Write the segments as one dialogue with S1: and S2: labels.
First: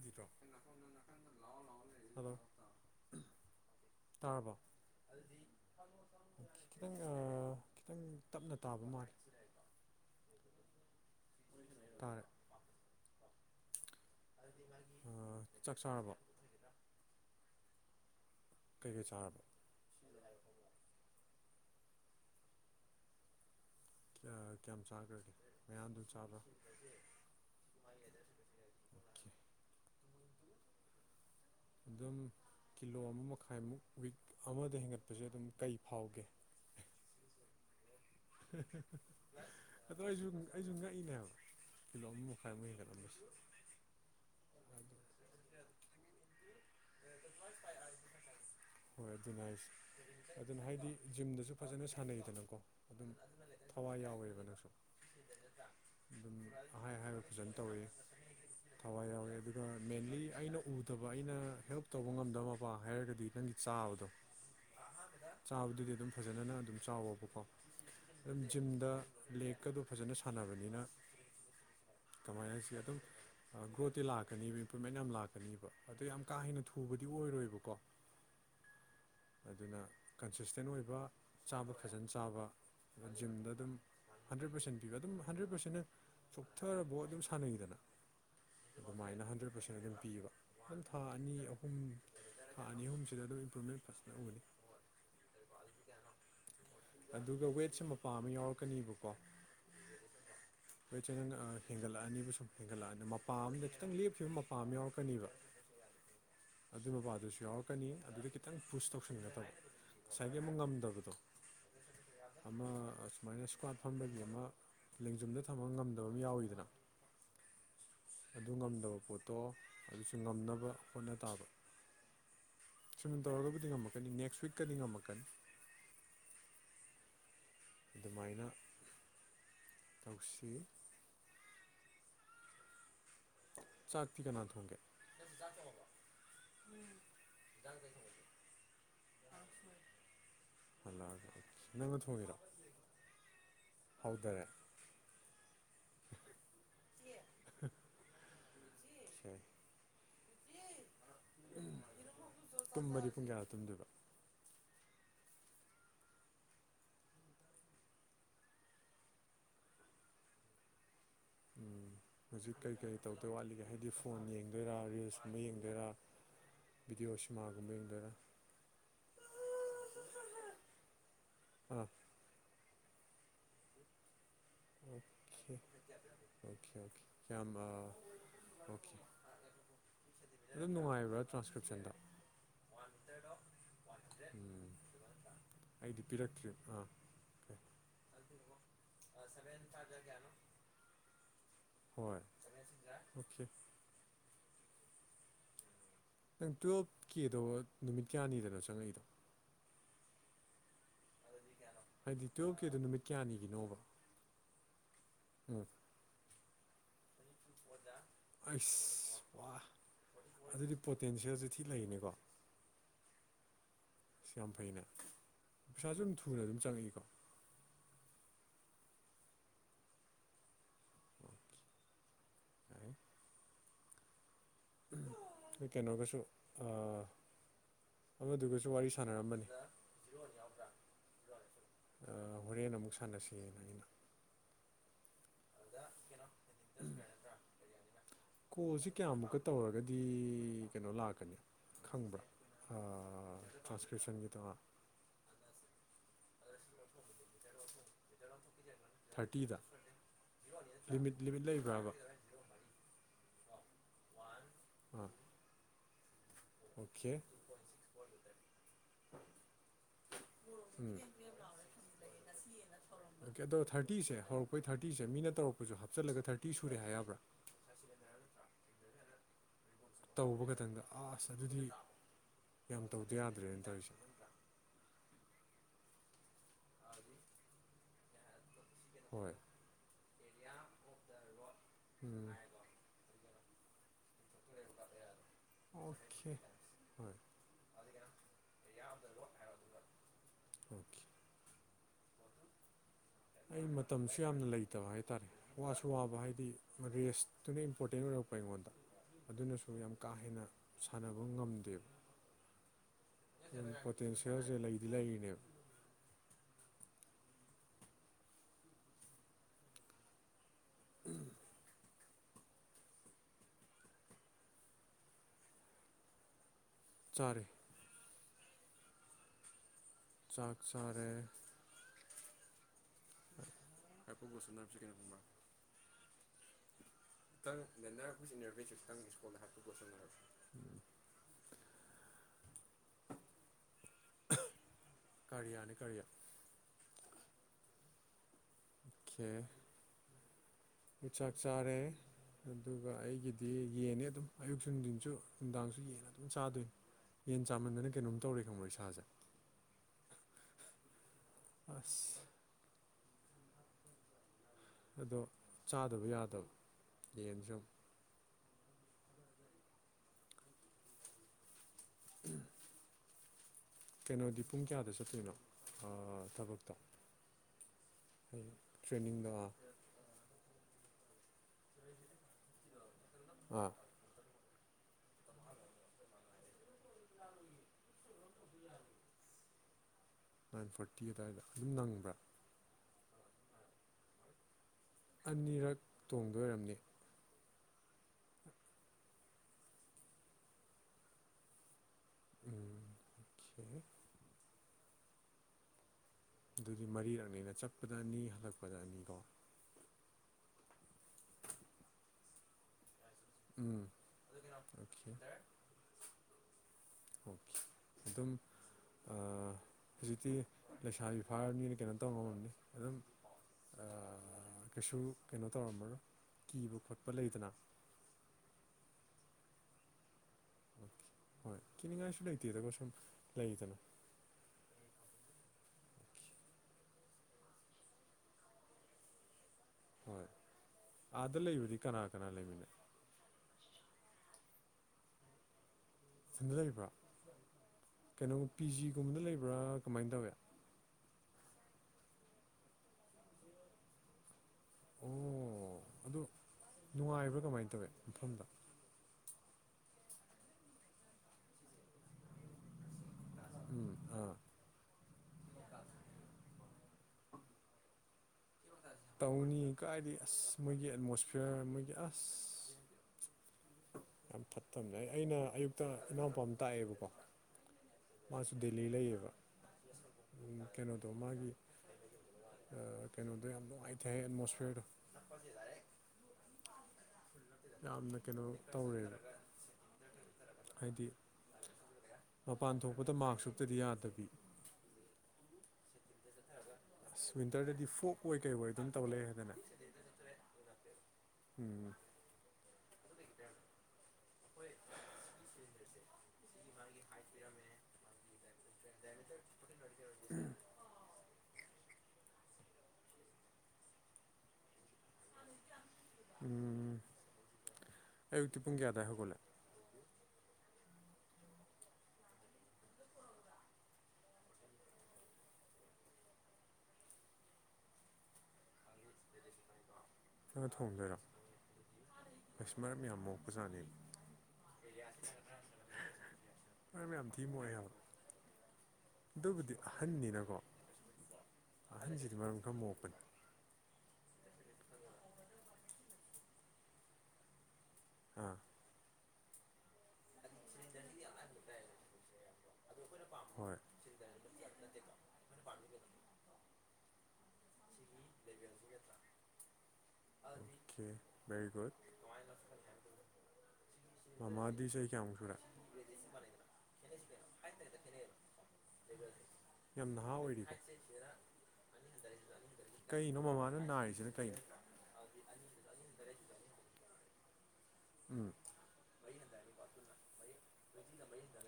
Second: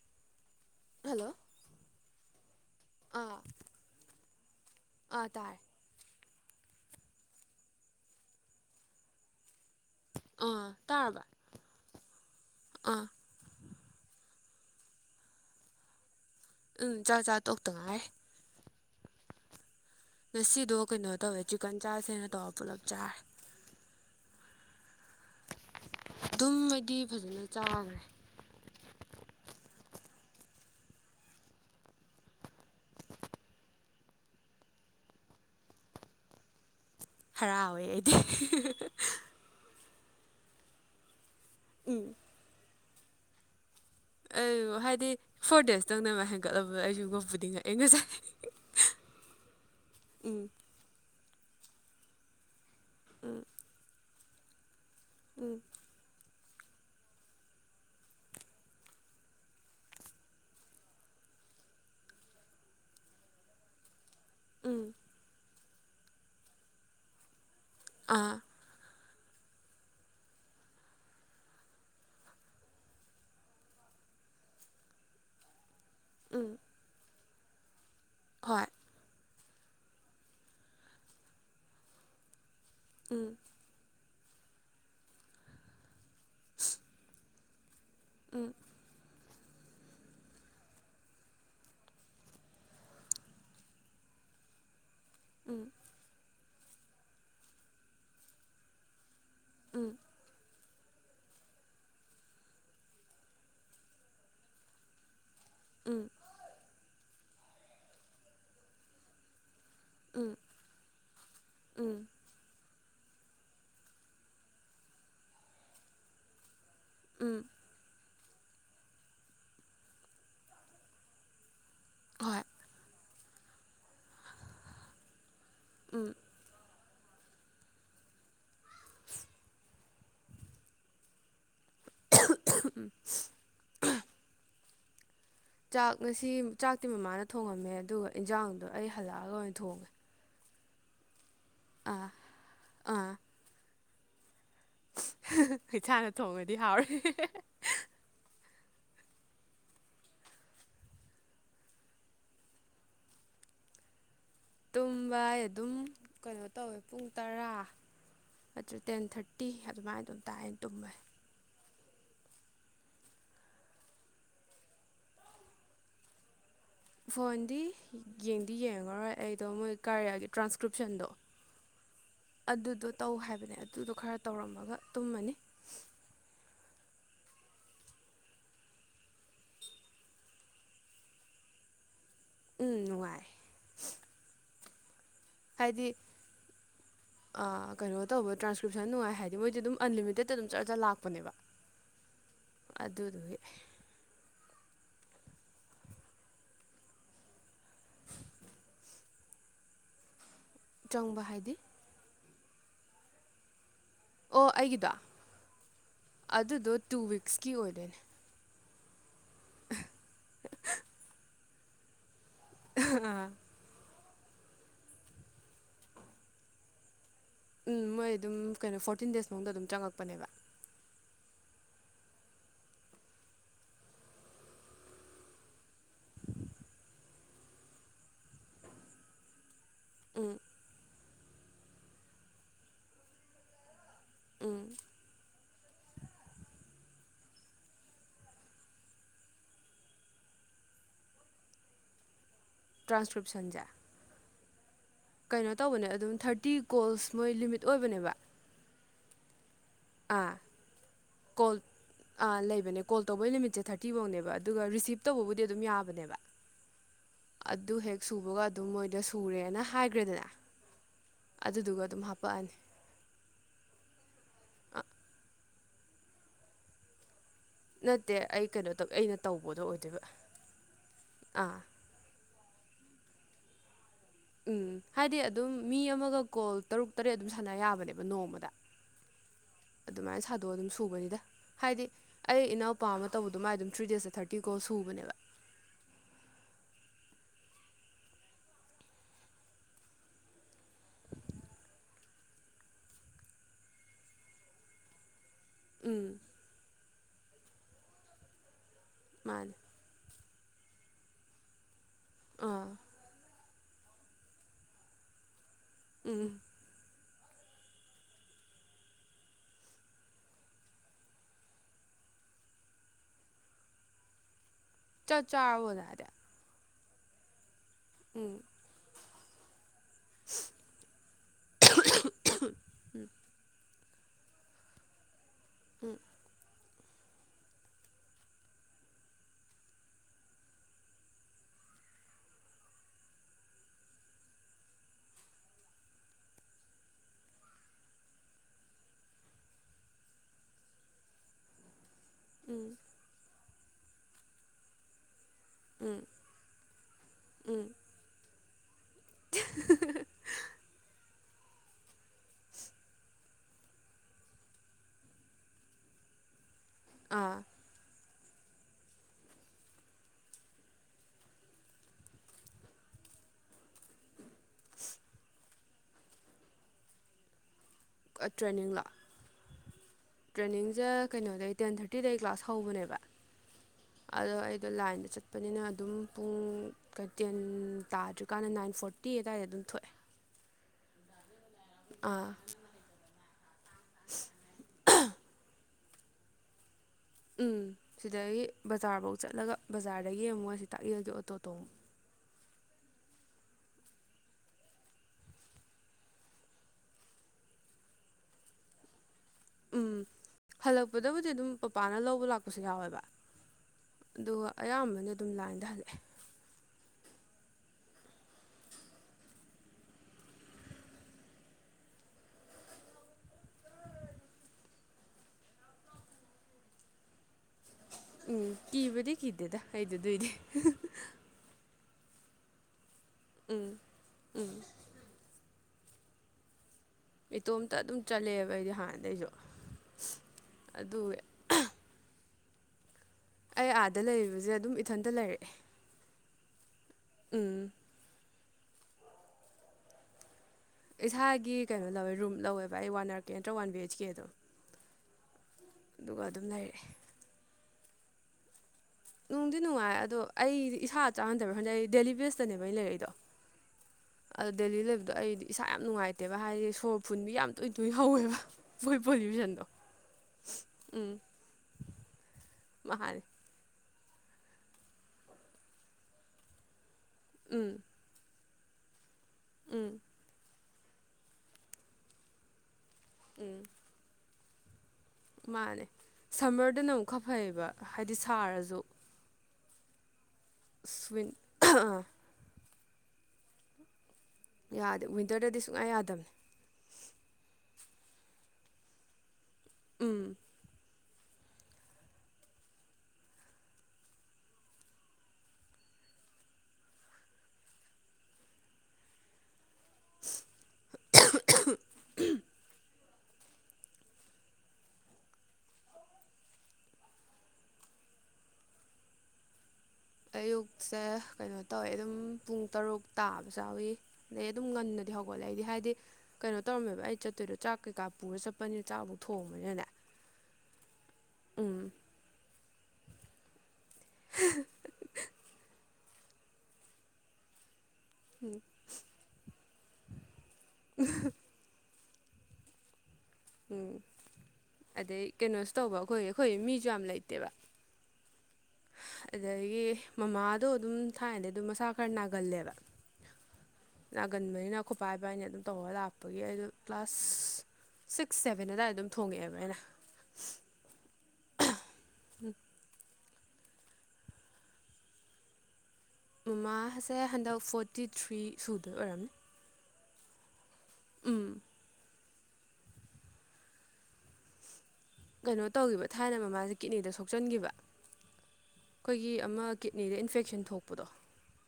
S1: ꯇꯣ
S2: hello ꯑꯥ
S1: ꯇꯥꯔꯕꯣ
S2: ꯑꯥ ꯇꯥꯏ
S1: ꯈꯤꯇꯪ ꯈꯤꯇꯪ ꯇꯞꯅ ꯇꯥꯕ ꯃꯥꯜꯂꯤ
S2: ꯑꯥ ꯇꯥꯔꯕ
S1: ꯇꯥꯔꯦ
S2: ꯑꯥ
S1: ꯑ ꯆꯥꯛ ꯆꯥꯔꯕ
S2: ꯎꯝ ꯆꯥ ꯆꯥ ꯇꯣꯛꯇ ꯉꯥꯏ
S1: ꯀꯩꯀꯩ ꯆꯥꯕ
S2: ꯉꯁꯤꯗꯣ ꯀꯩꯅꯣ ꯇꯧꯋꯦ ꯆꯤꯛꯀꯟ ꯆꯥꯁꯦꯅ ꯇꯧꯔ ꯄꯨꯂꯞ ꯆꯥꯔꯦ
S1: ꯑ ꯀꯁ
S2: ꯑꯗꯨꯝ ꯍꯥꯏꯗꯤ ꯐꯖꯅ ꯆꯥꯈ꯭ꯔꯦ
S1: ꯑꯗꯨꯝ ꯀꯤꯂꯣ ꯑꯃ ꯃꯈꯥꯏꯃꯨꯛ ꯋꯤꯛ ꯑꯃꯗ ꯍꯦꯟꯒꯠꯄꯁꯦ ꯑꯗꯨꯝ ꯀꯩ ꯐꯥꯎꯒꯦ
S2: ꯍꯔꯥꯎꯋꯦ ꯑꯩꯗꯤ
S1: ꯑꯗꯣ ꯑꯩꯁꯨ ꯑꯩꯁꯨ ꯉꯛꯏꯅꯦꯕ
S2: ꯎꯝ
S1: ꯀꯤꯂꯣ ꯑꯃ ꯃꯈꯥꯏ ꯃꯗꯛ
S2: ꯑ ꯍꯥꯏꯗꯤ ꯐꯣꯔ ꯗꯦꯖꯇꯪꯅꯦ ꯍꯦꯟꯒꯠꯂꯕ ꯑ ꯑꯩꯁꯨ ꯉꯞꯄꯨꯗꯤ ꯉꯛꯑ ꯉꯁꯥꯏ
S1: ꯍꯣꯏ ꯑꯗꯨꯅ ꯑꯩꯁꯦ
S2: ꯎꯝ
S1: ꯑꯗꯨꯅ ꯍꯥꯏꯗꯤ ꯖꯤꯝꯗꯁꯨ ꯐꯖꯅ ꯁꯥꯟꯅꯩꯗꯅꯀꯣ ꯑꯗꯨꯝ ꯊꯋꯥꯏ ꯌꯥꯎꯋꯦꯕ ꯅꯪꯁꯨ
S2: ꯎꯝ
S1: ꯑꯗꯨꯝ ꯑꯍꯥꯏ ꯑꯍꯥꯏꯕ ꯐꯖꯅ ꯇꯧꯋꯤ ꯊꯋꯥꯏ ꯌꯥꯎꯋꯦ ꯑꯗꯨꯒ ꯃꯦꯟꯂꯤ ꯑꯩꯅ ꯎꯗꯕ ꯑꯩꯅ ꯍꯦꯜꯞ ꯇꯧꯕ ꯉꯝꯗꯕꯕ ꯍꯥꯏꯔꯒꯗꯤ ꯅꯪꯒꯤ ꯆꯥꯕꯗꯣ
S2: ꯎꯝ
S1: ꯆꯥꯕꯗꯨꯗꯤ ꯑꯗꯨꯝ ꯐꯖꯅꯅ ꯑꯗꯨꯝ ꯆꯥꯎꯋꯕꯀꯣ
S2: ꯑꯥ
S1: ꯑꯗꯨꯝ ꯖꯤꯝꯗ ꯂꯦꯛꯀ ꯑꯗꯨꯣ ꯐꯖꯅ ꯁꯥꯟꯅꯕꯅꯤꯅ ꯀꯃꯥꯏꯅ ꯁꯤ ꯑꯗꯨꯝ ꯒ꯭ꯔꯣꯠꯇꯤ ꯂꯥꯛꯀꯅꯤꯕ ꯏꯝꯄ꯭ꯔꯨꯕꯃꯦꯟ ꯌꯥꯝ ꯂꯥꯛꯀꯅꯦꯕ ꯑꯗꯣ ꯌꯥꯝ ꯀꯥ
S2: ꯎꯝ
S1: ꯍꯦꯟꯅ ꯊꯨꯕꯗꯤ ꯑꯣꯏꯔꯣꯏꯕꯀꯣ
S2: ꯍꯣꯏ
S1: ꯑꯗꯨꯅ ꯀꯟꯁꯤꯁꯇꯦꯟ ꯑꯣꯏꯕ ꯆꯥꯕ ꯈꯖꯅ ꯆꯥꯕ
S2: ꯎꯝ
S1: ꯖꯤꯝꯗ ꯑꯗꯨꯝ ꯍꯟꯗ꯭ꯔꯦꯠ ꯄꯥꯔꯁꯦꯟ ꯄꯤꯕ ꯑꯗꯨꯝ ꯍꯟꯗ꯭ꯔꯦꯠ ꯄꯔꯁꯦꯟꯅ ꯆꯣꯛꯊꯔꯔꯕꯥꯎ ꯑꯗꯨꯝ ꯁꯥꯟꯅꯩꯗꯅ
S2: ꯎꯝ
S1: ꯑꯗꯨꯃꯥꯏꯅ ꯍꯟꯗ꯭ꯔꯦꯠ ꯄꯥꯔꯁꯦꯟ ꯑꯗꯨꯝ ꯄꯤꯕ ꯑꯗꯨꯝ ꯊꯥ ꯑꯅꯤ ꯑꯍꯨꯝ ꯊꯥ ꯑꯅꯤ ꯑꯍꯨꯝꯁꯤꯗ ꯑꯗꯨꯝ ꯏꯝꯄ꯭ꯔꯨꯚꯃꯦꯟ ꯐꯖꯅ ꯎꯒꯅꯤ
S2: ꯎꯝ
S1: ꯑꯗꯨꯒ ꯋꯦꯠꯁꯦ ꯃꯄꯥ ꯑꯃ ꯌꯥꯎꯔꯛꯀꯅꯦꯕꯀꯣ
S2: ꯎꯝ
S1: ꯍꯈꯣꯏ ꯆꯦꯉꯪ ꯍꯦꯟꯒꯠꯂꯛꯑꯅꯤꯕ ꯁꯨꯝ ꯍꯦꯟꯒꯠꯂꯛꯑꯅꯤ ꯃꯄꯥ ꯑꯝꯗ ꯈꯤꯇꯪ ꯂꯦꯞꯈꯤꯕ ꯃꯄꯥ ꯑꯃ ꯌꯥꯎꯔꯛꯀꯅꯤꯕ
S2: ꯎꯝ
S1: ꯑꯗꯨ ꯃꯕꯥꯗꯨꯁꯨ ꯌꯥꯎꯔꯛꯀꯅꯤ ꯑꯗꯨꯗ ꯈꯤꯇꯪ ꯄꯨꯁ ꯇꯧꯁꯟꯒꯗꯕ
S2: ꯎꯝ
S1: ꯉꯁꯥꯏꯒꯤ ꯑꯃꯨꯛ ꯉꯝꯗꯕꯗꯣ
S2: ꯎꯝ
S1: ꯑꯃ ꯑꯨꯃꯥꯏꯅ ꯏꯁꯀ꯭ꯋꯥꯠ ꯐꯝꯕꯒꯤ ꯑꯃ ꯂꯦꯡꯖꯨꯝꯗ ꯊꯝꯕ ꯉꯝꯗꯕ ꯑꯃ ꯌꯥꯎꯋꯤꯗꯅ
S2: ꯎꯝ
S1: ꯑꯗꯨ ꯉꯝꯗꯕ ꯄꯣꯠꯇꯣ ꯑꯗꯨꯁꯨ ꯉꯝꯅꯕ ꯍꯣꯠꯅ ꯇꯥꯕ
S2: ꯍꯣꯏ
S1: ꯁꯨꯝꯅ ꯇꯧꯔꯒꯕꯨꯗꯤ ꯉꯝꯃꯛꯀꯅꯤ ꯅꯦꯛꯁ ꯋꯤꯛꯀꯗꯤ ꯉꯝꯃꯛꯀꯅꯤ
S2: ꯎꯝ
S1: ꯑꯗꯨꯃꯥꯏꯅ ꯇꯧꯁꯤ
S2: ꯎ
S1: ꯆꯥꯛꯇꯤ ꯀꯅꯥ ꯊꯣꯡꯒꯦ
S2: ꯆꯥꯛ ꯉꯁꯤ ꯆꯥꯛꯇꯤ ꯃꯃꯥꯅ ꯊꯣꯡꯉꯝꯃꯦ ꯑꯗꯨꯒ ꯏꯟꯖꯥꯡꯗꯣ ꯑꯩ ꯍꯜꯂꯛꯑꯒ ꯑꯣꯏꯅ ꯊꯣꯡꯉꯦ
S1: ꯍꯂꯛꯑ ꯅꯪꯅ
S2: ꯑꯥ
S1: ꯊꯣꯡꯉꯔꯣ
S2: ꯑꯥ
S1: ꯍꯥꯎꯊꯔꯦ
S2: ꯏꯁꯥꯅ ꯊꯣꯡꯉꯗꯤ ꯍꯥꯎꯔꯦ
S1: ꯑ ꯎꯝ ꯇꯨꯝꯕꯗꯤ ꯄꯨꯡ ꯀꯌꯥ ꯇꯨꯝꯗꯣꯏꯕ
S2: ꯇꯨꯝꯕ ꯑꯗꯨꯝ ꯀꯩꯅꯣ ꯇꯧꯋꯦ ꯄꯨꯡ ꯇꯔꯥ ꯑꯗꯨ ꯇꯦꯟ ꯊꯥꯔꯇꯤ ꯑꯗꯨꯃꯥꯏꯅ ꯑꯗꯨꯝ ꯇꯥꯛꯑꯅ ꯇꯨꯝꯃꯦ
S1: ꯎꯝ ꯍꯧꯖꯤꯛ ꯀꯔꯤ ꯀꯔꯤ ꯇꯧꯗꯣꯏ ꯋꯥꯠꯂꯤꯒꯦ ꯍꯥꯏꯗꯤ ꯐꯣꯟ ꯌꯦꯡꯗꯣꯏꯔꯥ ꯔꯤꯜꯁꯀꯨꯝꯕ ꯌꯦꯡꯗꯣꯏꯔꯥ ꯚꯤꯗꯤꯑꯣ
S2: ꯐꯣꯟꯗꯤ
S1: ꯁꯤꯃꯥꯒꯨꯝꯕ ꯌꯦꯡꯗꯣꯏꯔꯥ
S2: ꯌꯦꯡꯗꯤ ꯌꯦꯡꯉꯉꯔꯣꯏ ꯑꯩꯗꯣ ꯃꯣꯏ ꯀꯥꯏꯔꯛꯒꯤ ꯇ꯭ꯔꯥꯟꯁꯀ꯭ꯔꯤꯞꯁꯟꯗꯣ
S1: ꯎꯝ
S2: ꯑꯗꯨꯗꯣ ꯇꯧ ꯍꯥꯏꯕꯅꯦ ꯑꯗꯨꯗꯣ ꯈꯔ ꯇꯧꯔꯝꯃꯒ
S1: [unintelligible]
S2: ꯇꯨꯝꯃꯅꯤ
S1: ꯌꯥꯝꯝꯕ ꯑꯣꯀꯦ ꯑꯗꯨ ꯅꯨꯡꯉꯥꯏꯕ꯭ꯔꯥ ꯇ꯭ꯔꯥꯟꯁꯀꯦꯞꯁꯟꯗ
S2: ꯎ ꯥꯏ
S1: ꯎꯝ
S2: ꯍꯥꯏꯗꯤ
S1: ꯑꯩꯗꯤ ꯄꯤꯔꯛꯇ꯭ꯔꯤ ꯑꯥ ꯍꯣꯏ
S2: ꯀꯩꯅꯣ ꯇꯧꯕ ꯇ꯭ꯔꯥꯟꯁꯀ꯭ꯔꯤꯞꯁꯟ ꯅꯨꯡꯉꯥꯏ ꯍꯥꯏꯗꯤ ꯃꯣꯏꯗꯤ ꯑꯗꯨꯝ ꯑꯟꯂꯤꯃꯤꯇꯦꯠꯇ ꯑꯗꯨꯝ ꯆꯔꯖꯔ ꯂꯥꯛꯄꯅꯦꯕ
S1: ꯍꯣꯏ
S2: ꯑꯗꯨꯗꯨꯒꯤ
S1: ꯅꯪ ꯇꯨꯌꯦꯜꯐꯀꯤꯦꯗꯣ ꯅꯨꯃꯤꯠ ꯀꯌꯥꯅꯤꯗꯅꯣ ꯆꯪꯉꯛꯏꯗꯣ
S2: ꯆꯣꯡꯕ ꯍꯥꯏꯗꯤ
S1: ꯍꯥꯏꯗꯤ ꯇꯨꯌꯦꯜꯐꯀꯤꯦꯗꯣ ꯅꯨꯃꯤꯠ ꯀꯌꯥꯅꯤꯒꯤꯅꯣꯕ
S2: ꯑꯣ ꯑꯩꯒꯤꯗꯣ
S1: ꯎꯝ
S2: ꯑꯗꯨꯗꯣ ꯇꯨ ꯋꯤꯛꯁꯀꯤ ꯑꯣꯏꯗꯣꯏꯅꯦ
S1: ꯑꯩꯁ ꯋꯥ ꯑꯗꯨꯗꯤ ꯄꯣꯇꯦꯟꯁꯤꯌꯦꯜꯁꯨ ꯊꯤ ꯂꯩꯅꯤꯀꯣ
S2: ꯑꯥ
S1: ꯌꯥꯝ ꯐꯩꯩꯅ ꯄꯩꯁꯥꯁꯨ ꯑꯗꯨꯝ ꯊꯨꯅ ꯑꯗꯨꯝ ꯆꯪꯉꯛꯏꯀꯣ
S2: ꯎꯝ ꯃꯣꯏ ꯑꯗꯨꯝ ꯀꯩꯅꯣ ꯐꯣꯔꯇꯤꯟ ꯗꯦꯖꯐꯧꯗ ꯑꯗꯨꯝ ꯆꯪꯉꯛꯄꯅꯦꯕ
S1: ꯍꯥꯏ ꯑꯩ ꯀꯩꯅꯣꯒꯁꯨ ꯑꯃꯗꯨꯒꯁꯨ ꯋꯥꯔꯤ ꯁꯥꯟꯅꯔꯝꯝꯕꯅꯤ
S2: ꯎꯝ
S1: ꯍꯣꯔꯦꯟ ꯑꯃꯨꯛ ꯁꯥꯟꯅꯁꯤꯑꯅ ꯑꯩꯅ
S2: ꯎꯝ
S1: [unintelligible] ꯀꯣꯜꯁꯤ ꯀꯌꯥꯃꯨꯛꯀ ꯇꯧꯔꯒꯗꯤ ꯀꯩꯅꯣ ꯂꯥꯛꯀꯅꯤ ꯈꯪꯕ꯭ꯔꯥ
S2: ꯇ꯭ꯔꯥꯟꯁꯀ꯭ꯔꯤꯞꯁꯟꯁꯦ
S1: ꯇ
S2: ꯀꯩꯅꯣ ꯇꯧꯕꯅꯦ ꯑꯗꯨꯝ ꯊꯥꯔꯇꯤ ꯀꯣꯜꯁ ꯃꯣꯏ ꯂꯤꯃꯤꯠ ꯑꯣꯏꯕꯅꯦꯕ
S1: ꯊꯥꯔꯇꯤꯗ
S2: ꯑꯥ
S1: ꯂꯤꯃꯤꯠ ꯂꯤꯃꯤꯠ
S2: ꯀꯣꯜ
S1: ꯂꯩꯕ꯭ꯔꯕ
S2: ꯂꯩꯕꯅꯦ ꯀꯣꯜ ꯇꯧꯕꯩ ꯅꯨꯃꯤꯠꯁꯦ ꯊꯥꯔꯇꯤꯐꯧꯅꯦꯕ ꯑꯗꯨꯒ ꯔꯤꯁꯤꯞ
S1: ꯑꯥ
S2: ꯇꯧꯕꯕꯨꯗꯤ ꯑꯗꯨꯝ ꯌꯥꯕꯅꯦꯕ
S1: ꯑꯣꯀꯦ
S2: ꯑꯗꯨ ꯍꯦꯛ ꯁꯨꯕꯒ ꯑꯗꯨꯝ ꯃꯣꯏꯗ ꯁꯨꯔꯦꯅ ꯍꯥꯏꯈ꯭ꯔꯦꯗꯅ
S1: ꯎꯝ
S2: ꯑꯗꯨꯗꯨꯒ ꯑꯗꯨꯝ ꯍꯥꯄꯛꯑꯅꯤ
S1: ꯑꯣꯀꯦ ꯑꯗꯣ ꯊꯥꯔꯇꯤꯁꯦ ꯍꯧꯔꯛꯄꯩ ꯊꯥꯔꯇꯤꯁꯦ ꯃꯤꯅꯧꯔꯄꯁꯨ ꯍꯥꯞꯆꯜꯂ ꯊꯥꯔꯇꯤ ꯁꯨꯔꯦ ꯍꯥꯏꯕ꯭ꯔꯥ
S2: ꯅꯠꯇꯦ ꯑꯩ ꯀꯩꯅꯣ ꯇꯧꯋ ꯑꯩꯅ ꯇꯧꯕꯗꯣ ꯑꯣꯏ
S1: ꯇꯧꯕ ꯈꯛꯇꯪꯗ ꯑꯁ ꯑꯗꯨꯗꯤ ꯌꯥꯝ ꯇꯧꯗ ꯌꯥꯗ꯭ꯔꯦꯅ ꯇꯧꯔꯤꯁꯦ
S2: ꯎꯝ ꯍꯥꯏꯗꯤ ꯑꯗꯨꯝ ꯃꯤ ꯑꯃꯒ ꯀꯣꯜ ꯇꯔꯨꯛ ꯇꯔꯦꯠ ꯑꯗꯨꯝ ꯁꯥꯟꯅ ꯌꯥꯕꯅꯦꯕ ꯅꯣꯡꯃꯗ
S1: ꯍꯣꯏ
S2: ꯑꯗꯨꯃꯥꯏꯅ ꯁꯥꯗꯣꯛꯑꯒ ꯑꯗꯨꯝ ꯁꯨꯕꯅꯤꯗ ꯍꯥꯏꯗꯤ
S1: ꯎꯝ
S2: ꯑꯩ ꯏꯅꯥꯎꯄꯥ ꯑꯃ ꯇꯧꯕꯗꯣ ꯃꯥꯏ ꯑꯗꯨꯝ ꯊ꯭ꯔꯤ ꯗꯦꯖꯇ ꯊꯥꯔꯇꯤꯀꯥꯎ ꯁꯕꯅꯦꯕ
S1: ꯑꯣꯦ [unintelligible] ꯑꯩ ꯃꯇꯝꯁꯨ ꯌꯥꯝꯅ ꯂꯩꯇꯕ ꯍꯥꯏꯇꯥꯔꯦ ꯋꯥꯁꯨ
S2: ꯎꯝ
S1: ꯋꯥꯕ ꯍꯥꯏꯗꯤ ꯔꯦꯁ ꯑꯗꯨꯨꯅ ꯏꯝꯄꯣꯔꯇꯦꯟ ꯑꯣꯏꯔꯛꯄ ꯑꯩꯉꯣꯟꯗ
S2: ꯃꯥꯅꯦ
S1: ꯑꯗꯨꯅꯁꯨ ꯌꯥꯝ ꯀꯥ ꯍꯦꯟꯅ ꯁꯥꯟꯅꯕ ꯉꯝꯗꯦꯕ
S2: ꯑꯥ
S1: ꯄꯣꯇꯦꯟꯁꯤꯌꯦꯜꯁꯦ ꯂꯩꯗꯤ ꯂꯩꯔꯤꯅꯦꯕ
S2: ꯎꯝ
S1: ꯎꯝ
S2: ꯆ ꯆꯥꯔꯦ
S1: ꯆꯔꯦ
S2: ꯎꯝ
S1: ꯆꯥꯛ ꯆꯥꯔꯦ
S2: ꯎꯝ
S1: ꯑꯩꯄꯨꯕꯨꯣꯁꯗꯝ ꯆꯄ ꯃꯥ
S2: ꯎꯝ
S1: ꯈꯤꯇꯪꯟꯅꯔꯟꯅꯁꯨ ꯈꯤꯪꯀꯜ ꯍꯥꯄ [unintelligible] ꯀꯔꯤꯌꯥꯅꯤ ꯀꯔꯤꯌꯥ ꯑꯣꯦ ꯆꯥꯛ ꯆꯥꯔꯦ
S2: ꯎꯝ
S1: ꯑꯗꯨꯒ ꯑꯩꯒꯤꯗꯤ ꯌꯦꯟꯅꯦ ꯑꯗꯨꯝ ꯑꯌꯨꯛ ꯁꯨꯡꯁꯤꯟꯁꯨ ꯅꯨꯡꯗꯥꯡꯁꯨ
S2: ꯎꯝ
S1: ꯌꯦꯟ ꯑꯗꯨꯝ ꯆꯥꯗꯣꯏꯅꯤ ꯌꯦꯟ
S2: ꯎꯝ
S1: ꯆꯥꯃꯟꯗꯅ ꯀꯩꯅꯣꯝ ꯇꯧꯔꯦ ꯈꯪꯕꯣꯏ ꯏꯁꯥꯁꯦ ꯑꯁ ꯑꯗꯣ ꯆꯥꯗꯕ ꯌꯥꯗꯕ
S2: ꯑꯥ
S1: ꯌꯦꯟꯁꯨ ꯑꯗꯨꯨꯝ ꯀꯩꯅꯣꯗꯤ ꯄꯨꯡ ꯀꯌꯥꯗ ꯆꯠꯇꯣꯏꯅꯣ ꯊꯕꯛꯇꯣ
S2: ꯇ꯭ꯔꯦꯅꯤꯡꯂꯣ
S1: ꯇ꯭ꯔꯦꯅꯤꯡꯗ
S2: ꯇ꯭ꯔꯦꯅꯤꯡꯁꯦ ꯀꯩꯅꯣꯗꯒꯤꯩ ꯇꯦꯟ ꯊꯥꯔꯇꯤꯗꯩ ꯀ꯭ꯂꯥꯁ ꯍꯧꯕꯅꯦꯕ
S1: ꯎꯝ
S2: ꯑꯗꯣ ꯑꯩꯗꯣ ꯂꯥꯏꯟꯗ ꯆꯠꯄꯅꯤꯅ ꯑꯗꯨꯝ ꯄꯨꯡ ꯇꯦꯟ ꯇꯥꯗ꯭ꯔꯤꯀꯥꯟꯗ ꯅꯥꯏꯟ ꯐꯣꯔꯇꯤ ꯀꯗꯥꯥꯏꯗ ꯑꯗꯨꯝ ꯊꯣꯛꯑꯦ
S1: ꯅꯥꯏꯟ ꯐꯥꯣꯔꯇꯤ ꯑꯗꯨꯋꯥꯏꯗ ꯑꯗꯨꯝ ꯅꯪꯕ꯭ꯔꯥ
S2: ꯑꯥ [unintelligible]
S1: ꯑꯅꯤꯔꯛ ꯇꯣꯡꯗꯣꯏꯔꯝꯅꯤ
S2: ꯎꯝ ꯁꯤꯗꯒꯤ ꯕꯖꯥꯔꯐꯧ ꯆꯠꯂꯒ ꯕꯖꯥꯔꯗꯒꯤ ꯌꯦꯡ ꯑꯃꯨꯣ ꯉ ꯁꯤ ꯇꯥꯛꯏꯂꯒꯦ ꯑꯣꯇꯣ ꯇꯣ ꯑꯃꯨꯛ
S1: ꯎꯝꯦ ꯑꯗꯨꯗꯤ ꯃꯔꯤꯔꯛꯅꯤꯅ ꯆꯠꯄꯗ ꯑꯅꯤ ꯍꯜꯂꯛꯄꯗ ꯑꯅꯤꯗꯣ
S2: ꯎꯝ ꯍꯜꯂꯛꯄꯗꯕꯨꯗꯤ ꯑꯗꯨꯝ ꯄꯄꯥꯅ ꯂꯧꯕ ꯂꯥꯛꯄꯁꯨ ꯌꯥꯎꯋꯦꯕ
S1: ꯎꯝ
S2: ꯑꯗꯨꯒ ꯑꯌꯥꯝꯕꯅ
S1: ꯑꯣꯀꯦ
S2: ꯑꯗꯨꯝ ꯂꯥꯏꯟꯗ ꯍꯜꯂꯛꯑꯦ
S1: ꯑꯣꯀꯦ ꯑꯗꯨꯝ ꯍꯧꯖꯤꯛꯇꯤ ꯂꯩꯁꯥꯕꯤ ꯐꯥꯔꯕꯅꯤꯅ ꯀꯩꯅꯣ ꯇꯧ ꯉꯝꯃꯕꯅꯤ ꯑꯗꯨꯝ ꯀꯩꯁꯨ ꯀꯩꯅꯣ ꯇꯧꯔꯝꯃꯔꯣꯏ ꯀꯤꯕ ꯈꯣꯠꯄ ꯂꯩꯗꯅ
S2: ꯎꯝ ꯀꯤꯕꯗꯤ ꯀꯤꯗꯦꯗ ꯑꯩꯗꯨ ꯑꯗꯨꯏꯗꯤ
S1: ꯍ ꯅꯤꯡꯥꯏꯇꯗꯀꯁꯨꯝ
S2: ꯎꯝ
S1: ꯂꯩꯇꯅ
S2: ꯎꯝ ꯏꯇꯣꯝꯇ ꯑꯗꯨꯝ ꯆꯠꯂꯛꯑꯦꯕ ꯑꯩꯗꯤ ꯍꯥꯟꯅꯗꯩꯁꯨ
S1: ꯍꯣꯏ
S2: ꯑꯗꯨꯒꯤ
S1: ꯑꯥꯗ ꯂꯩꯕꯗꯤ ꯀꯅꯥ ꯀꯅꯥ ꯂꯩꯃꯤ
S2: ꯑꯩ ꯑꯥꯗ ꯂꯩꯔꯤꯕꯁꯦ ꯑꯗꯨꯝ ꯏꯊꯟꯇ ꯂꯩꯔꯛꯑꯦ
S1: ꯁꯨꯝꯗ ꯂꯩꯕ꯭ꯔꯥ
S2: ꯎꯝ
S1: ꯀꯩꯅꯣꯒ ꯄꯤ ꯖꯤꯒꯨꯝꯕꯗ ꯂꯩꯕ꯭ꯔꯥ ꯀꯃꯥꯏꯅ ꯇꯧꯋꯦ
S2: ꯏꯁꯥꯒꯤ ꯀꯩꯅꯣ ꯂꯧꯋꯦ ꯔꯨꯝ ꯂꯧꯋꯦꯕ ꯑꯩ ꯋꯥꯟ ꯑꯥꯔ ꯀꯦ ꯅꯠꯇ꯭ꯔꯒ ꯋꯥꯟ ꯕꯤ ꯑꯩꯆ ꯀꯦꯗꯣ
S1: ꯑꯣ ꯑꯗꯨ
S2: ꯑꯗꯨꯒ ꯑꯗꯨꯝ ꯂꯩꯔꯛꯑꯦ
S1: ꯅꯨꯡꯉꯥꯏꯕ꯭ꯔꯥ ꯀꯃꯥꯏꯅ ꯇꯧꯋꯏ ꯃꯐꯝꯗ
S2: ꯅꯨꯡꯗꯤ ꯅꯨꯡꯉꯥꯏ ꯑꯗꯣ ꯑꯩꯗꯤ ꯏꯁꯥ ꯆꯥꯍꯟꯗꯕ꯭ꯔ ꯍꯟꯖꯤꯛꯦ ꯑꯩ ꯗꯦꯂꯤ ꯕꯦꯁꯇꯅꯦꯕ ꯑꯩꯩꯅ ꯂꯩꯔꯛꯏꯗꯣ
S1: ꯎꯝ ꯑꯥ
S2: ꯑ ꯗꯦꯜꯂꯤ ꯂ ꯑꯗꯣ ꯑꯩꯗꯤ ꯏꯁꯥ ꯌꯥꯝ ꯅꯨꯡꯉꯥꯏꯇꯦꯕ ꯍꯥꯏꯗꯤ ꯁꯣꯔ ꯐꯨꯟꯕꯤ ꯌꯥꯝ ꯇꯣꯏꯅ ꯇꯣꯏꯅ ꯍꯧꯋꯦꯕ ꯃꯣꯏ
S1: ꯇꯧꯅꯤ
S2: ꯄꯣꯂ꯭ꯌꯨꯁꯟꯗꯣ
S1: ꯀꯥꯏꯗꯤ ꯑꯁ ꯃꯥꯣꯏꯒꯤ
S2: ꯎꯝ
S1: ꯑꯦꯠꯃꯣꯁꯐꯤꯌꯔ ꯃꯥꯒꯤ ꯑꯁ
S2: ꯃꯥꯅꯦ
S1: ꯌꯥꯝ ꯐꯠ ꯊꯝꯅꯦ ꯑꯩ ꯑꯩꯅ ꯑꯌꯨꯛꯇ ꯏꯅꯥꯎꯄꯥ ꯑꯃ ꯇꯥꯛꯑꯦꯕꯀꯣ
S2: ꯎꯝ
S1: ꯃꯥꯁꯨ ꯗꯦꯜꯂꯤ ꯂꯩꯌꯦꯕ
S2: ꯎꯝ
S1: ꯀꯩꯅꯣꯗꯣ ꯃꯥꯒꯤ ꯀꯩꯅꯣꯗꯣ
S2: ꯎꯝ
S1: ꯌꯥꯝ ꯅꯨꯡꯉꯥꯏꯇꯦ ꯑꯦꯠꯃꯣꯁꯐꯤꯌꯔ
S2: ꯃꯥꯅꯦ ꯁꯝꯃꯔꯗꯅ ꯑꯃꯨꯛꯀ ꯐꯩꯌꯦꯕ ꯍꯥꯏꯕꯗꯤ
S1: ꯌꯥꯝꯅ ꯀꯩꯅꯣ
S2: ꯁꯥꯔꯁꯨ
S1: ꯇꯧꯔꯦꯕ
S2: ꯁꯨꯋꯤꯟ ꯑꯥ
S1: ꯄꯥꯟ ꯊꯣꯛꯄꯗ ꯃꯥꯔꯛꯁꯨ ꯎꯞꯇꯗꯤ ꯌꯥꯗꯕꯤ
S2: ꯗꯦ ꯋꯤꯟꯇꯔꯗꯗꯤ ꯁꯨꯡꯌꯥ ꯌꯥꯗꯕꯅꯤ
S1: ꯑꯁ ꯋꯤꯟꯇꯔꯗꯗꯤ ꯐꯣꯛ ꯑꯣꯏ ꯀꯩ ꯑꯣꯏ ꯑꯗꯨꯝ ꯇꯧ ꯂꯩꯛꯑꯦ ꯍꯥꯏꯗꯅ
S2: ꯎꯝ
S1: ꯎꯝ ꯎꯝ ꯎꯝ ꯑꯌꯨꯛꯇꯤ ꯄꯨꯡ ꯀꯌꯥꯗ ꯍꯧꯒꯣꯂꯦ
S2: ꯑꯌꯨꯛꯁꯦ ꯀꯩꯅꯣ ꯇꯧꯋꯦ ꯑꯗꯨꯝ ꯄꯨꯡ ꯇꯔꯨꯛ ꯇꯥꯕ ꯌꯥꯎꯋꯤ ꯑꯗꯩ ꯑꯗꯨꯝ ꯉꯟꯅꯗꯤ ꯍꯧꯒꯠꯂꯦ ꯑꯗꯩꯗꯤ ꯍꯥꯏꯗꯤ ꯀꯩꯅꯣ ꯇꯧꯔꯝꯃꯦꯕ ꯑꯩ ꯆꯠꯇꯣꯏꯗꯣ ꯆꯥꯛ ꯀꯩꯀꯥ ꯄꯨꯔꯒ ꯆꯠꯄꯅꯤꯅ ꯆꯥꯛꯐꯧ ꯊꯣꯡꯕꯅꯤꯅꯅꯦ
S1: ꯆꯅ ꯊꯣꯡꯖꯔꯣ
S2: ꯎꯝ
S1: ꯑꯩꯁ ꯃꯔꯛ ꯌꯥꯝ ꯃꯣꯛꯄꯖꯥꯠꯅꯦꯕ ꯑ ꯑ ꯊ ꯃꯦ
S2: ꯎꯝ
S1: ꯑꯗꯨꯕꯨꯗꯤ ꯑꯍꯟꯅꯤꯅꯀꯣ ꯑꯍꯟꯁꯤꯗꯤ ꯃꯔꯝ ꯈꯔ ꯃꯣꯛꯄꯅꯤ
S2: ꯎꯝ ꯑꯗꯩ ꯀꯩꯅꯣꯁꯨ ꯇꯧꯕ ꯑꯩꯈꯣꯏꯒꯤ ꯑꯩꯈꯣꯏ ꯃꯤꯁꯨ ꯌꯥꯝ ꯂꯩꯇꯦꯕ
S1: ꯑꯥ
S2: ꯑꯗꯨꯗꯒꯤ ꯃꯃꯥꯗꯣ ꯑꯗꯨꯝ ꯊꯥꯏꯅꯗꯤꯩ ꯑꯗꯨꯝ ꯃꯁꯥ ꯈꯔ ꯅꯥꯒꯜꯂꯦꯕ
S1: ꯍꯣꯏ
S2: ꯅꯥꯒꯟꯕꯅꯤꯅ ꯈꯨꯄꯕ ꯍꯥꯏꯅꯤ ꯑꯗꯨꯝ ꯇꯧꯔ ꯂꯥꯛꯄꯒꯤ ꯑꯩꯗ ꯀ꯭ꯂꯥꯁ ꯁꯤꯛꯁ ꯁꯚꯦꯟ ꯑꯗꯨꯗꯥꯋꯥꯏꯗ ꯑꯗꯨꯝ ꯊꯣꯡꯉꯛꯑꯦꯕ ꯑꯩꯅ
S1: ꯑꯣꯀꯦ ꯚꯦꯔꯤ ꯒꯨꯗ ꯃꯃꯥꯗꯤ ꯆꯍꯤ ꯀꯌꯥꯃꯨꯛ ꯁꯨꯔꯦ
S2: ꯃꯃꯥꯁꯦ ꯍꯟꯗꯛ ꯐꯣꯔꯇꯤ ꯊ꯭ꯔꯤ ꯁꯨꯗ ꯑꯣꯏꯔꯝꯅꯤ
S1: ꯌꯥꯝ ꯅꯅꯥꯥꯎ ꯑꯣꯏꯔꯤꯗꯤ
S2: ꯎꯝ
S1: ꯀꯩꯅꯣ ꯃꯃꯥꯅ ꯅꯥꯔꯤꯁꯤꯅ ꯀꯩꯅꯣ
S2: ꯀꯩꯅꯣ ꯇꯧꯈꯤꯕ ꯊꯥꯏꯅ ꯃꯃꯥꯁꯦ ꯀꯤꯠꯅꯤꯗ ꯁꯣꯛꯆꯟꯈꯤꯕ
S1: ꯎꯝ
S2: ꯑꯩꯈꯣꯏꯒꯤ ꯑꯃ ꯀꯤꯠꯅꯤꯗ ꯏꯟꯐꯦꯛꯁꯟ ꯊꯣꯛꯄꯗꯣ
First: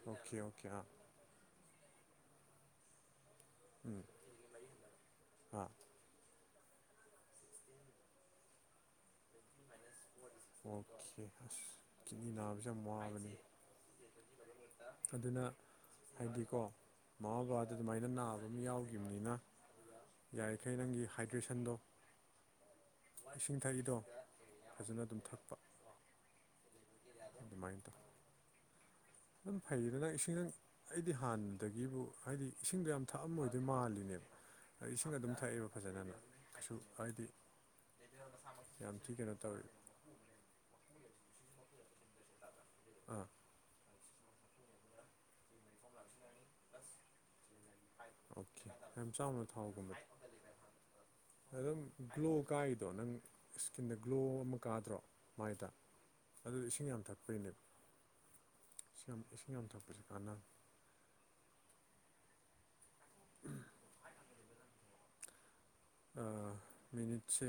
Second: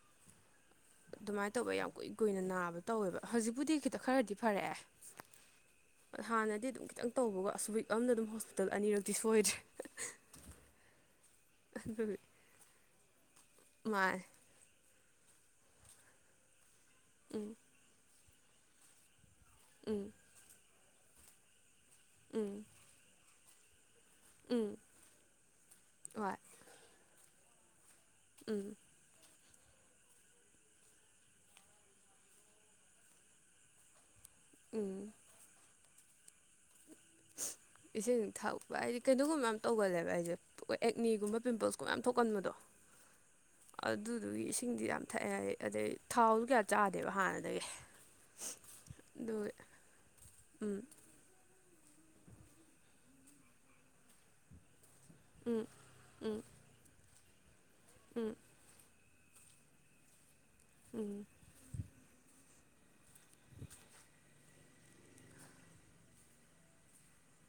S1: ꯑꯣꯀꯦ ꯑꯣꯀꯦ ꯑꯥ
S2: ꯑꯗꯨꯃꯥꯏꯅ ꯇꯧꯕ ꯌꯥꯝ ꯀꯨꯏ ꯀꯨꯏꯅ ꯅꯥꯕ ꯇꯧꯋꯦꯕ ꯍꯧꯖꯤꯛꯄꯨꯗꯤ ꯈꯤꯇ
S1: ꯎꯝ
S2: ꯈꯔꯗꯤ
S1: ꯑꯥ
S2: ꯐꯔꯛꯑꯦ ꯍꯥꯟꯅ ꯑꯗꯨꯝ ꯈꯤꯇꯪ ꯇꯧꯕꯒ ꯑꯁꯨ ꯑꯃꯅ ꯑꯗꯨꯝ ꯍꯣꯁꯄꯤꯇꯥꯜ ꯑꯅꯤꯔꯛꯇꯤ ꯁꯣꯏꯗ꯭ꯔꯦ
S1: ꯑꯣꯀꯦ ꯑꯁ
S2: ꯑꯗꯨꯒꯤ
S1: ꯆꯤꯅꯤ ꯅꯥꯕꯁꯦ ꯌꯥꯝ ꯋꯥꯕꯅꯤ
S2: ꯃꯥꯅꯦ
S1: ꯑꯗꯨꯅ ꯍꯥꯏꯗꯤꯀꯣ ꯃꯃꯥ
S2: ꯎꯝ
S1: ꯕꯕꯥꯗ ꯑꯗꯨꯃꯥꯏꯅ ꯅꯥꯕ ꯑꯃ ꯌꯥꯎꯈꯤꯕꯅꯤꯅ
S2: ꯎꯝ
S1: ꯑꯩ ꯅꯪꯒꯤ ꯍꯥꯏꯗ꯭ꯔꯦꯁꯟꯗꯣ
S2: ꯎꯝ
S1: ꯏꯁꯤꯡ ꯊꯛꯏꯗꯣ
S2: ꯎꯝ
S1: ꯐꯖꯅ ꯑꯗꯨꯝ ꯊꯛꯄ
S2: ꯍꯣꯏ
S1: ꯑꯗꯨꯃꯥꯏꯅ ꯇꯧ
S2: ꯎꯝ
S1: ꯑꯗꯨꯝ ꯐꯩꯗ ꯅꯪ ꯏꯁꯤꯡ ꯅꯪ ꯑꯩꯗꯤ ꯍꯥꯟꯅꯗꯒꯤꯕꯨ ꯍꯥꯏꯗꯤ ꯏꯁꯤꯡꯗꯣ ꯌꯥꯝ ꯊꯛꯑꯝꯃꯣꯏꯗꯣꯏ ꯃꯥꯜꯂꯤꯅꯦꯕ
S2: ꯎꯝ
S1: ꯏꯁꯤꯡ ꯑꯗꯨꯝ ꯊꯛꯑꯦꯕ ꯐꯖꯅ ꯀꯩꯁꯨ ꯍꯥꯏꯗꯤ
S2: ꯏꯁꯤꯡ ꯊꯥꯛꯄ
S1: ꯌꯥꯝ
S2: ꯍꯥꯏꯗꯤ
S1: ꯊꯤ ꯀꯩꯅꯣ
S2: ꯀꯩꯗꯒꯨꯝꯕ
S1: ꯇꯧꯋꯦ
S2: ꯑꯃ ꯇꯧꯒꯜꯂꯦꯕ ꯑꯩꯁꯦ ꯑꯦꯛꯅꯤꯒꯨꯝꯕ ꯄꯤꯝꯄꯜꯁꯀꯨꯝꯕ ꯃꯌꯥꯝ ꯊꯣꯛꯀꯟꯕꯗꯣ
S1: ꯑꯥ
S2: ꯑꯗꯨꯗꯨꯒꯤ ꯏꯁꯤꯡꯗꯤ ꯌꯥꯝ ꯊꯛꯑꯦ ꯑꯗꯩ ꯊꯥꯎꯗꯣ ꯀꯌꯥ ꯆꯥꯗꯦꯕ ꯍꯥꯟꯅꯗꯒꯤ
S1: ꯑꯣꯀꯦ ꯌꯥꯝ ꯆꯥꯎꯅ
S2: ꯑꯗꯨꯒꯤ
S1: ꯊꯥꯎꯒꯨꯝꯕ
S2: ꯎꯝ
S1: ꯑꯗꯨꯝ ꯒ꯭ꯂꯣ ꯀꯥꯏꯔꯤꯗꯣ ꯅꯪ ꯏꯁꯀꯤꯟꯗ ꯒ꯭ꯂꯣ ꯑꯃ ꯀꯥꯗ꯭ꯔꯣ
S2: ꯎꯝ
S1: ꯃꯥꯏꯗ
S2: ꯎꯝ
S1: ꯑꯗꯨ ꯏꯁꯤꯡ ꯌꯥꯝ ꯊꯛꯄꯒꯤꯅꯦꯕ
S2: ꯎꯝ
S1: ꯁꯤ ꯌꯝ ꯆꯄꯁꯤ ꯀꯥꯅ
S2: ꯎꯝ
S1: ꯃꯤꯅꯤꯠꯁꯦ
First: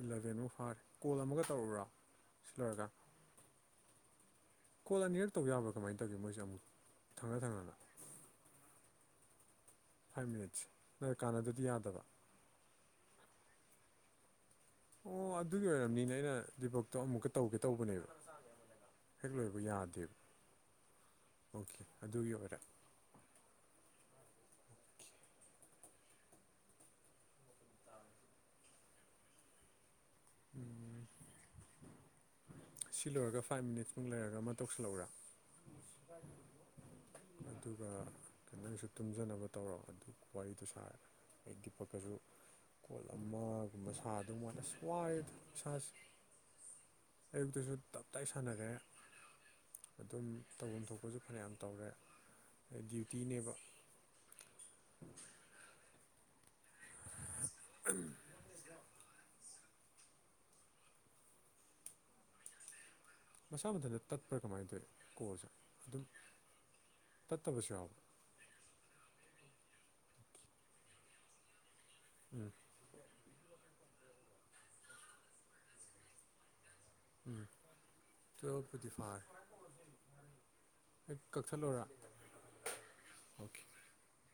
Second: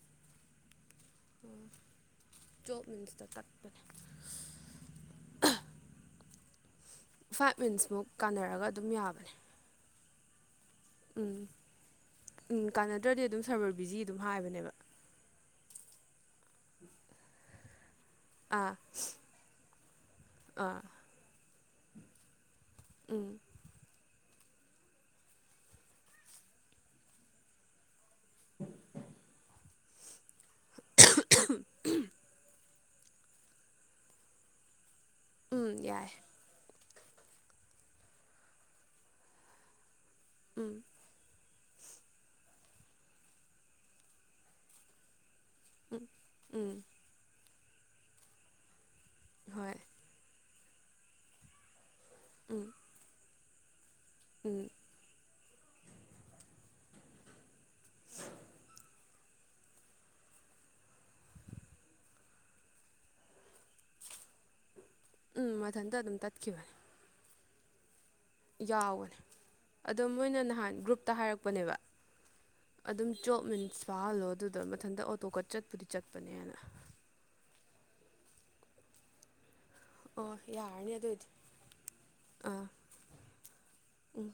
S1: ꯏꯂꯦꯚꯦꯟꯣ ꯐꯥꯔꯦ ꯀꯣꯜ ꯑꯃꯒ ꯇꯧꯔꯛꯎꯔꯥ ꯁꯤꯜꯂꯔꯒ
S2: ꯑꯗꯨ ꯊ
S1: ꯀꯣꯜ ꯑꯅꯤꯔꯛ ꯇꯧ ꯌꯥꯕ꯭ꯔꯥ ꯀꯃꯥꯏꯅ ꯇꯧꯒꯦ ꯃꯣꯏꯁꯦ ꯑꯃꯨꯛ ꯊꯪꯅ
S2: ꯐꯥꯏꯚ
S1: ꯊꯪꯅꯅ
S2: ꯃꯤꯅꯤꯠꯁꯃꯨꯛ ꯀꯥꯟꯅꯔꯒ ꯑꯗꯨꯝ ꯌꯥꯕꯅꯦ
S1: ꯐꯥꯏꯚ ꯃꯤꯅꯤꯠꯁ ꯅꯣꯏ ꯀꯥꯟꯅꯗꯗꯤ ꯌꯥꯗꯕ
S2: ꯀꯀꯥꯟꯅꯗ꯭ꯔꯗꯤ ꯑꯗꯨꯝ ꯁꯔꯕꯔ ꯕꯤꯖꯤ ꯑꯗꯨꯝ ꯍꯥꯏꯕꯅꯦꯕ
S1: ꯑꯣ ꯑꯗꯨꯒꯤ ꯑꯣꯏꯔꯕꯝꯅꯤꯅꯦ ꯑꯩꯅ ꯗꯤꯕꯛꯇꯣ ꯑꯃꯨꯛꯀ ꯇꯧꯒꯦ ꯇꯧꯕꯅꯦꯕ
S2: ꯑꯥ
S1: ꯍꯦꯛ ꯂꯣꯏꯕ ꯌꯥꯗꯦꯕ
S2: ꯑꯥ
S1: ꯑꯣꯀꯦ ꯑꯗꯨꯒꯤ ꯑꯣꯏꯔ
S2: ꯎꯝ [unintelligible]
S1: ꯁꯤ ꯂꯣꯏꯔꯒ ꯐꯥꯏꯚ ꯃꯤꯅꯤꯠꯁꯃꯨꯛ ꯂꯩꯔꯒ ꯑꯃ ꯇꯧꯁꯤꯜꯂꯍꯧꯔꯥ
S2: ꯎꯝ ꯌꯥꯏ
S1: ꯑꯗꯨꯒ ꯀꯩꯅꯪꯁꯨ ꯇꯨꯝꯖꯅꯕ ꯇꯧꯔ ꯑꯗꯨ ꯋꯥꯔꯤꯗꯨꯣ
S2: ꯎꯝ
S1: ꯁꯥꯔꯔꯒꯦ ꯑꯩꯣꯏ ꯗꯤꯄꯛꯀꯁꯨ ꯀꯣꯜ ꯑꯃꯒꯨꯝꯕ ꯁꯥ ꯑꯗꯨ ꯃꯅ ꯁ꯭ꯋꯥꯏꯗ
S2: ꯎꯝ ꯎꯝ
S1: ꯑꯌꯨꯛꯇꯁꯨ ꯇꯞ ꯇꯥꯏ ꯁꯥꯟꯅꯔ꯭ꯔꯦ
S2: ꯍꯣꯏ
S1: ꯑꯗꯨꯝ ꯇꯧꯐꯝ ꯊꯣꯛꯄꯁꯨ ꯐꯅꯌꯥꯝ ꯇꯧꯔꯦ
S2: ꯎꯝ
S1: ꯗ꯭ꯌꯨꯇꯤꯅꯦꯕ
S2: ꯎꯝ
S1: ꯎꯝ ꯃꯁꯥ ꯃꯊꯟꯇ ꯇꯠꯄ꯭ꯔ ꯀꯃꯥꯏꯅ ꯇꯧꯏ
S2: ꯎꯝ ꯃꯊꯟꯇ ꯑꯗꯨꯝ ꯇꯠꯈꯤꯕꯅꯤ
S1: ꯇꯠꯇꯕꯁꯨ ꯌꯥꯎ
S2: ꯌꯥꯎꯋꯅꯦ ꯑꯗꯣ ꯃꯣꯏꯅ ꯅꯍꯥꯟ ꯒ꯭ꯔꯨꯞꯇ ꯍꯥꯏꯔꯛꯄꯅꯦꯕ
S1: ꯎꯝ
S2: ꯑꯗꯨꯝ ꯆꯣꯞꯃꯤꯟꯁ ꯆꯥꯍꯜꯂꯣ ꯑꯗꯨꯗ ꯃꯊꯟꯇ ꯑꯣꯇꯣ ꯀꯠ ꯆꯠꯄꯨꯗꯤ ꯆꯠꯄꯅꯦꯅ
S1: ꯎꯝ ꯆꯄꯗꯤ ꯐꯔ
S2: ꯑꯣ ꯌꯥꯔꯅꯤ ꯑ ꯑꯗꯨ ꯑꯣꯏꯗꯤ
S1: ꯀꯛꯊꯠꯂꯣꯔꯥ
S2: ꯑꯥ
S1: ꯑꯣꯀꯦ
S2: ꯎꯝ